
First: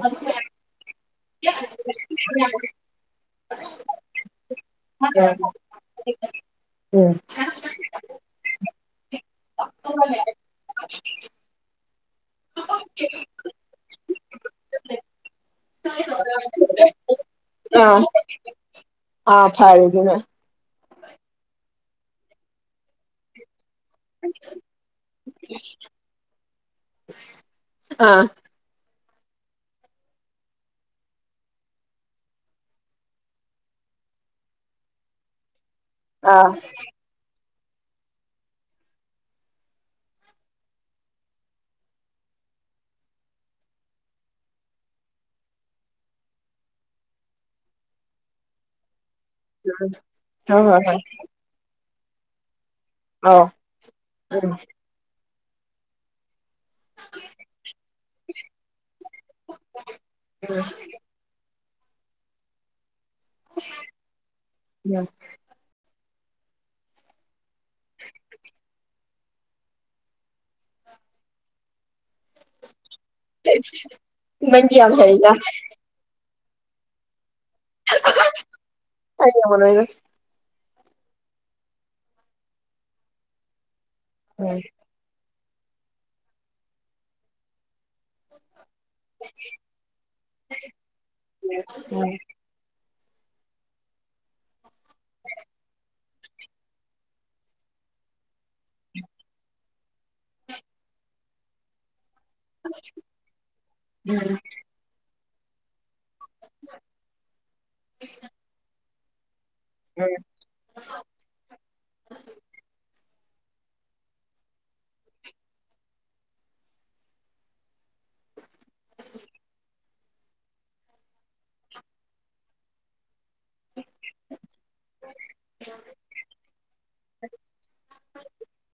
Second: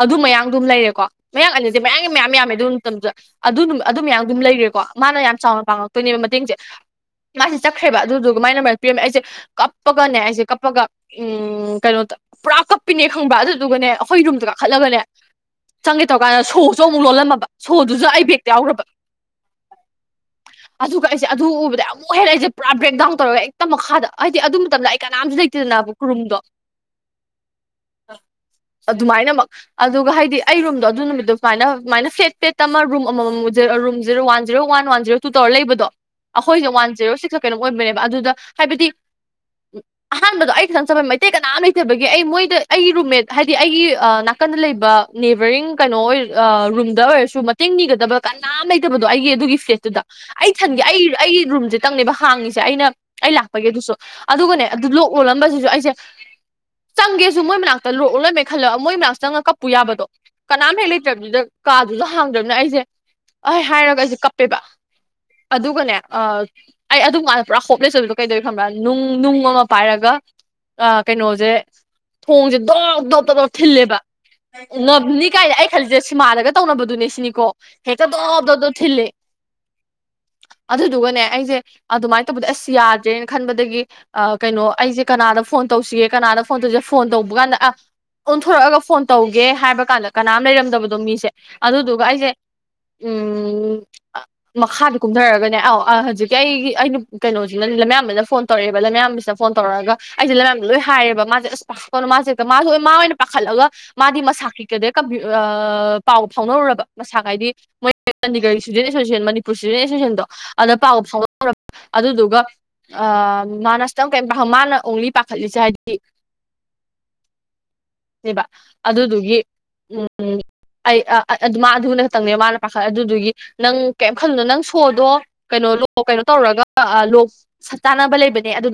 ꯑꯗꯨ ꯃꯌꯥꯡꯗꯨꯝ ꯂꯩꯔꯦꯀꯣ ꯃꯌꯥꯡ ꯑꯅꯤꯁꯦ ꯃꯌꯥꯡꯒꯤ ꯃꯌꯥꯝ ꯌꯥꯝꯃꯦ ꯑꯗꯨ ꯃꯇꯝꯗꯨꯗ ꯑꯗꯨꯗꯨꯝ ꯑꯗꯨ ꯃꯌꯥꯝ ꯑꯗꯨꯝ ꯂꯩꯔꯦꯀꯣ ꯃꯥꯅ ꯌꯥꯝ ꯆꯥꯎꯅ ꯄꯥꯡꯉꯛꯇꯣꯏꯅꯦꯕ ꯃꯇꯦꯡꯁꯦ ꯃꯥꯁꯤ ꯆꯠꯈ꯭ꯔꯦꯕ ꯑꯗꯨꯗꯨꯒ ꯃꯥꯏ ꯅꯝꯕꯔ ꯄꯤꯔꯝꯃꯦ ꯑꯩꯁꯦ ꯀꯥꯞꯄꯒꯅꯦ ꯑꯩꯁꯦ ꯀꯞꯄꯒ ꯎꯝ ꯀꯩꯅꯣꯇ ꯄꯨꯔꯥ ꯀꯞꯄꯤꯅꯦ ꯈꯪꯕ꯭ꯔꯥ ꯑꯗꯨꯗꯨꯒꯅꯦ ꯑꯩꯈꯣꯏ ꯔꯨꯝꯗ ꯀꯥꯈꯠꯂꯒꯅꯦ ꯆꯪꯒꯦ ꯇꯧꯀꯥꯟꯗ ꯁꯣꯛꯁꯨ ꯑꯃꯨꯛ ꯂꯣꯜꯂꯝꯃꯕ ꯑꯥ ꯁꯣꯗꯨꯁꯨ ꯑꯩ ꯕꯦꯛꯇ ꯌꯥꯎꯒ꯭ꯔꯕ ꯑꯥ ꯐꯔꯦ ꯑꯗꯨꯅ ꯑꯗꯨꯒ ꯑꯩꯁꯦ ꯑꯗꯨ ꯎꯕꯗ ꯑꯝ ꯑꯃꯨꯛ ꯍꯦꯜ ꯑꯩꯁꯦ ꯄꯨꯔꯥ ꯕꯦꯛꯗꯥꯎꯟ ꯇꯧꯔꯒ ꯍꯦꯛꯇ ꯃꯈꯥꯗ ꯑꯩꯗꯤ ꯑꯗꯨ ꯃꯇꯝꯗ ꯑꯩ ꯀꯅꯥꯝꯁꯨ ꯂꯩꯇꯦꯗꯅꯕꯨ ꯈꯨꯔꯨꯝꯗꯣ ꯑꯥ ꯑꯗꯨꯃꯥꯏꯅꯃꯛ ꯑꯗꯨꯒ ꯍꯥꯏꯗꯤ ꯑꯩ ꯔꯨꯝꯗꯣ ꯑꯗꯨ ꯅꯨꯃꯤꯠꯇꯣ ꯁꯨꯃꯥꯏꯅ ꯁꯨꯃꯥꯏꯅ ꯐꯦꯠ ꯐꯦꯠ ꯑꯃ ꯔꯨꯝ ꯑꯃꯃꯝ room zero one zero one one zero two ꯇꯧꯔ ꯂꯩꯕꯗꯣ ꯑꯥ ꯑꯩꯈꯣꯏꯁꯦ ꯋꯥ ꯖꯤꯔꯣ ꯁꯤꯛꯁ ꯀꯩꯅꯣ ꯑꯣꯏꯕꯅꯦꯕ ꯑꯗꯨꯗ ꯍꯥꯏꯕꯗꯤ ꯑꯍꯥꯟꯕꯗꯣ ꯑꯩ ꯈꯇꯥ ꯆꯪꯕ ꯃꯩꯇꯩ ꯀꯅꯥꯃ ꯂꯩ ꯅꯠꯇꯕꯒꯤ ꯑꯩ ꯃꯣꯏꯗ ꯑꯩꯒꯤ ꯔꯨꯝꯃꯦꯠ ꯍꯥꯏꯗꯤ ꯑꯩꯒꯤ ꯅꯥꯀꯟꯗ ꯂꯩꯕ ꯅꯦꯕꯔꯤꯡ ꯀꯩꯅꯣ ꯑꯣꯏ ꯔꯨꯝꯗ ꯑꯣꯏꯔꯁꯨ ꯃꯇꯦꯡ ꯅꯤꯒꯗꯕ ꯀꯅꯥꯝ ꯂꯩꯇꯕꯗꯣ ꯑꯩꯒꯤ ꯑꯗꯨꯒꯤ ꯐ꯭ꯂꯦꯠꯇꯨꯗ ꯑꯩ ꯍꯣꯏ ꯊꯟꯒꯦ ꯍꯣꯏ ꯍꯣꯏ ꯑꯩ ꯑꯩ ꯔꯨꯝꯁꯦ ꯇꯪꯅꯦꯕ ꯍꯥꯡꯉꯤꯁꯦ ꯑꯩꯅ ꯑꯩ ꯑꯧ ꯂꯥꯛꯄꯒꯤ ꯑꯗꯨꯁꯨ ꯎꯝ ꯑꯗꯨꯒꯅꯦ ꯑꯗꯨ ꯂꯣꯛ ꯂꯣꯜꯂꯝꯕꯁꯤꯁꯨ ꯑꯩꯁꯦ ꯆꯪꯒꯦꯁꯨ ꯃꯣꯏ ꯃꯅꯥꯛꯇ ꯂꯣꯛ ꯂꯣꯏ ꯃꯦ ꯈꯜꯂꯒ ꯃꯣꯏ ꯃꯅꯥꯛ ꯆꯪꯉꯒ ꯀꯞꯄꯨ ꯌꯥꯕꯗꯣ ꯀꯅꯥꯝ ꯍꯦꯛ ꯂꯩ *unintelligible* ꯗ ꯀꯥꯗꯨꯗ ꯍꯥꯡꯗ꯭ꯔꯕꯅ ꯑꯩꯁꯦ ꯑꯩ ꯍꯥꯏꯔꯒ ꯑꯩꯁꯦ ꯀꯞꯄꯦꯕ ꯎꯝ ꯑꯗꯨꯒꯅꯦ ꯑ ꯑꯩ ꯑꯗꯨꯝꯀꯥꯟꯗ ꯄꯨꯔꯥ ꯍꯣꯞꯂꯦꯆ ꯑꯣꯏꯕꯗꯣ ꯀꯩꯗꯧꯋꯤ ꯈꯪꯕ꯭ꯔꯥ ꯅꯨꯡ ꯅꯨꯡ ꯑꯃ ꯄꯥꯏꯔꯒ ꯑ ꯀꯩꯅꯣꯁꯦ ꯊꯣꯡꯁꯦ ꯗꯣꯛ ꯗꯣꯛ ꯗꯣꯕ ꯗꯣꯕ ꯊꯤꯟꯂꯦꯕ ꯅꯪꯗꯤ ꯌꯥꯝ ꯉꯝꯅꯤ ꯍꯩꯗ ꯀꯥꯏ ꯈꯜꯂꯤꯁꯦꯠ ꯁꯤꯃꯥꯟꯗꯒ ꯇꯧꯅꯕꯗꯨꯅꯦ ꯁꯤꯅꯤꯀꯣ ꯍꯦꯛꯇ ꯗꯣꯞ ꯗꯣꯞꯇꯣ ꯊꯤꯜꯂꯦ ꯑꯩ ꯉꯝꯃꯔꯣꯏꯗ ꯎꯝ ꯑꯗꯨꯗꯨꯒꯅꯦ ꯑꯩꯁꯦ ꯑꯗꯨꯃꯥꯏꯅ ꯇꯧꯕꯗꯤ ꯑꯁ ꯌꯥꯗ꯭ꯔꯦꯅ ꯈꯟꯕꯗꯒꯤ ꯑ ꯀꯩꯅꯣ ꯑꯩꯁꯦ ꯀꯅꯥꯗ ꯐꯣꯟ ꯇꯧꯁꯤꯒꯦ ꯀꯅꯥꯗ ꯐꯣꯟ ꯇꯧꯁꯤꯒꯦ ꯐꯣꯟ ꯇꯧꯕ ꯀꯥꯟꯗ ꯑ ꯑꯣꯟꯊꯣꯔꯛꯑꯒ ꯐꯣꯟ ꯇꯧꯒꯦ ꯍꯥꯏꯕ ꯀꯥꯟꯗ ꯀꯅꯥꯝ ꯂꯩꯔꯝꯗꯕꯗꯣ ꯃꯤꯁꯦ ꯑꯗꯨꯗꯨꯒ ꯎꯝ ꯑꯩꯁꯦ ꯎꯝ ꯃꯈꯥꯗ ꯀꯨꯝꯊꯔꯒꯅꯦ ꯑꯧ ꯍꯧꯖꯤꯛ ꯑꯩꯒꯤ ꯑꯩꯅ ꯀꯩꯅꯣꯁꯤꯅ ꯂꯝꯌꯥꯝꯕꯅ ꯐꯣꯟ ꯇꯧꯔꯛꯑꯦꯕ ꯂꯝꯌꯥꯝꯕꯅ ꯐꯣꯟ ꯇꯧꯔꯛꯑꯒ ꯑꯩꯁꯦ ꯂꯝꯌꯥꯝ ꯂꯣꯏ ꯍꯥꯏꯔꯦꯕ ꯃꯥꯁꯦ ꯑꯁ ꯄꯥꯈꯄ ꯃꯥꯁꯦ ꯃꯥꯁꯨ ꯃꯥ ꯑꯣꯏꯅ ꯄꯥꯈꯠꯂꯒ ꯃꯥꯗꯤ ꯃꯁꯥ ꯗ ꯄꯥꯎ ꯐꯥꯎꯅꯔꯨꯔꯕ ꯃꯁꯥꯒꯥꯏꯗꯤ ꯃꯣꯏ ꯆꯥꯟꯗꯤꯒꯔꯤ ꯏꯁꯇꯨꯗꯦꯟ ꯑꯦꯁꯣꯁꯤꯌꯦꯁꯟ ꯄꯨ *unintelligible* ꯎꯝ ꯑꯦꯁꯣꯁꯦꯁꯟꯗꯣ ꯑꯗ ꯄꯥꯎ ꯐꯥꯎ ꯑꯗꯨꯗꯨꯒ ꯃꯥꯅꯁꯇꯪ ꯀꯩ ꯃꯥꯅ ꯑꯣꯡꯂꯤ ꯈꯠꯂꯤꯁꯦ ꯍꯥꯏꯗꯤ ꯑꯦꯕ ꯑꯗꯨꯗꯨꯒꯤ ꯎꯝ ꯎꯝ ꯑꯩ ꯃꯥ ꯑꯗꯨꯕꯨꯅ ꯈꯛꯇꯪꯅꯦꯕ ꯃꯥꯅ ꯄꯥꯈꯠꯂ ꯑꯗꯨꯗꯨꯒꯤ ꯅꯪ ꯀꯩꯝ ꯈꯜꯂꯨꯅꯣ ꯅꯪ ꯁꯣꯗꯣ ꯀꯩꯅꯣ ꯀꯩꯅꯣ ꯇꯧꯔꯒ ꯂꯣꯛ ꯁꯠ ꯆꯥꯅꯕ ꯂꯩꯕꯅꯦ ꯑꯗꯨ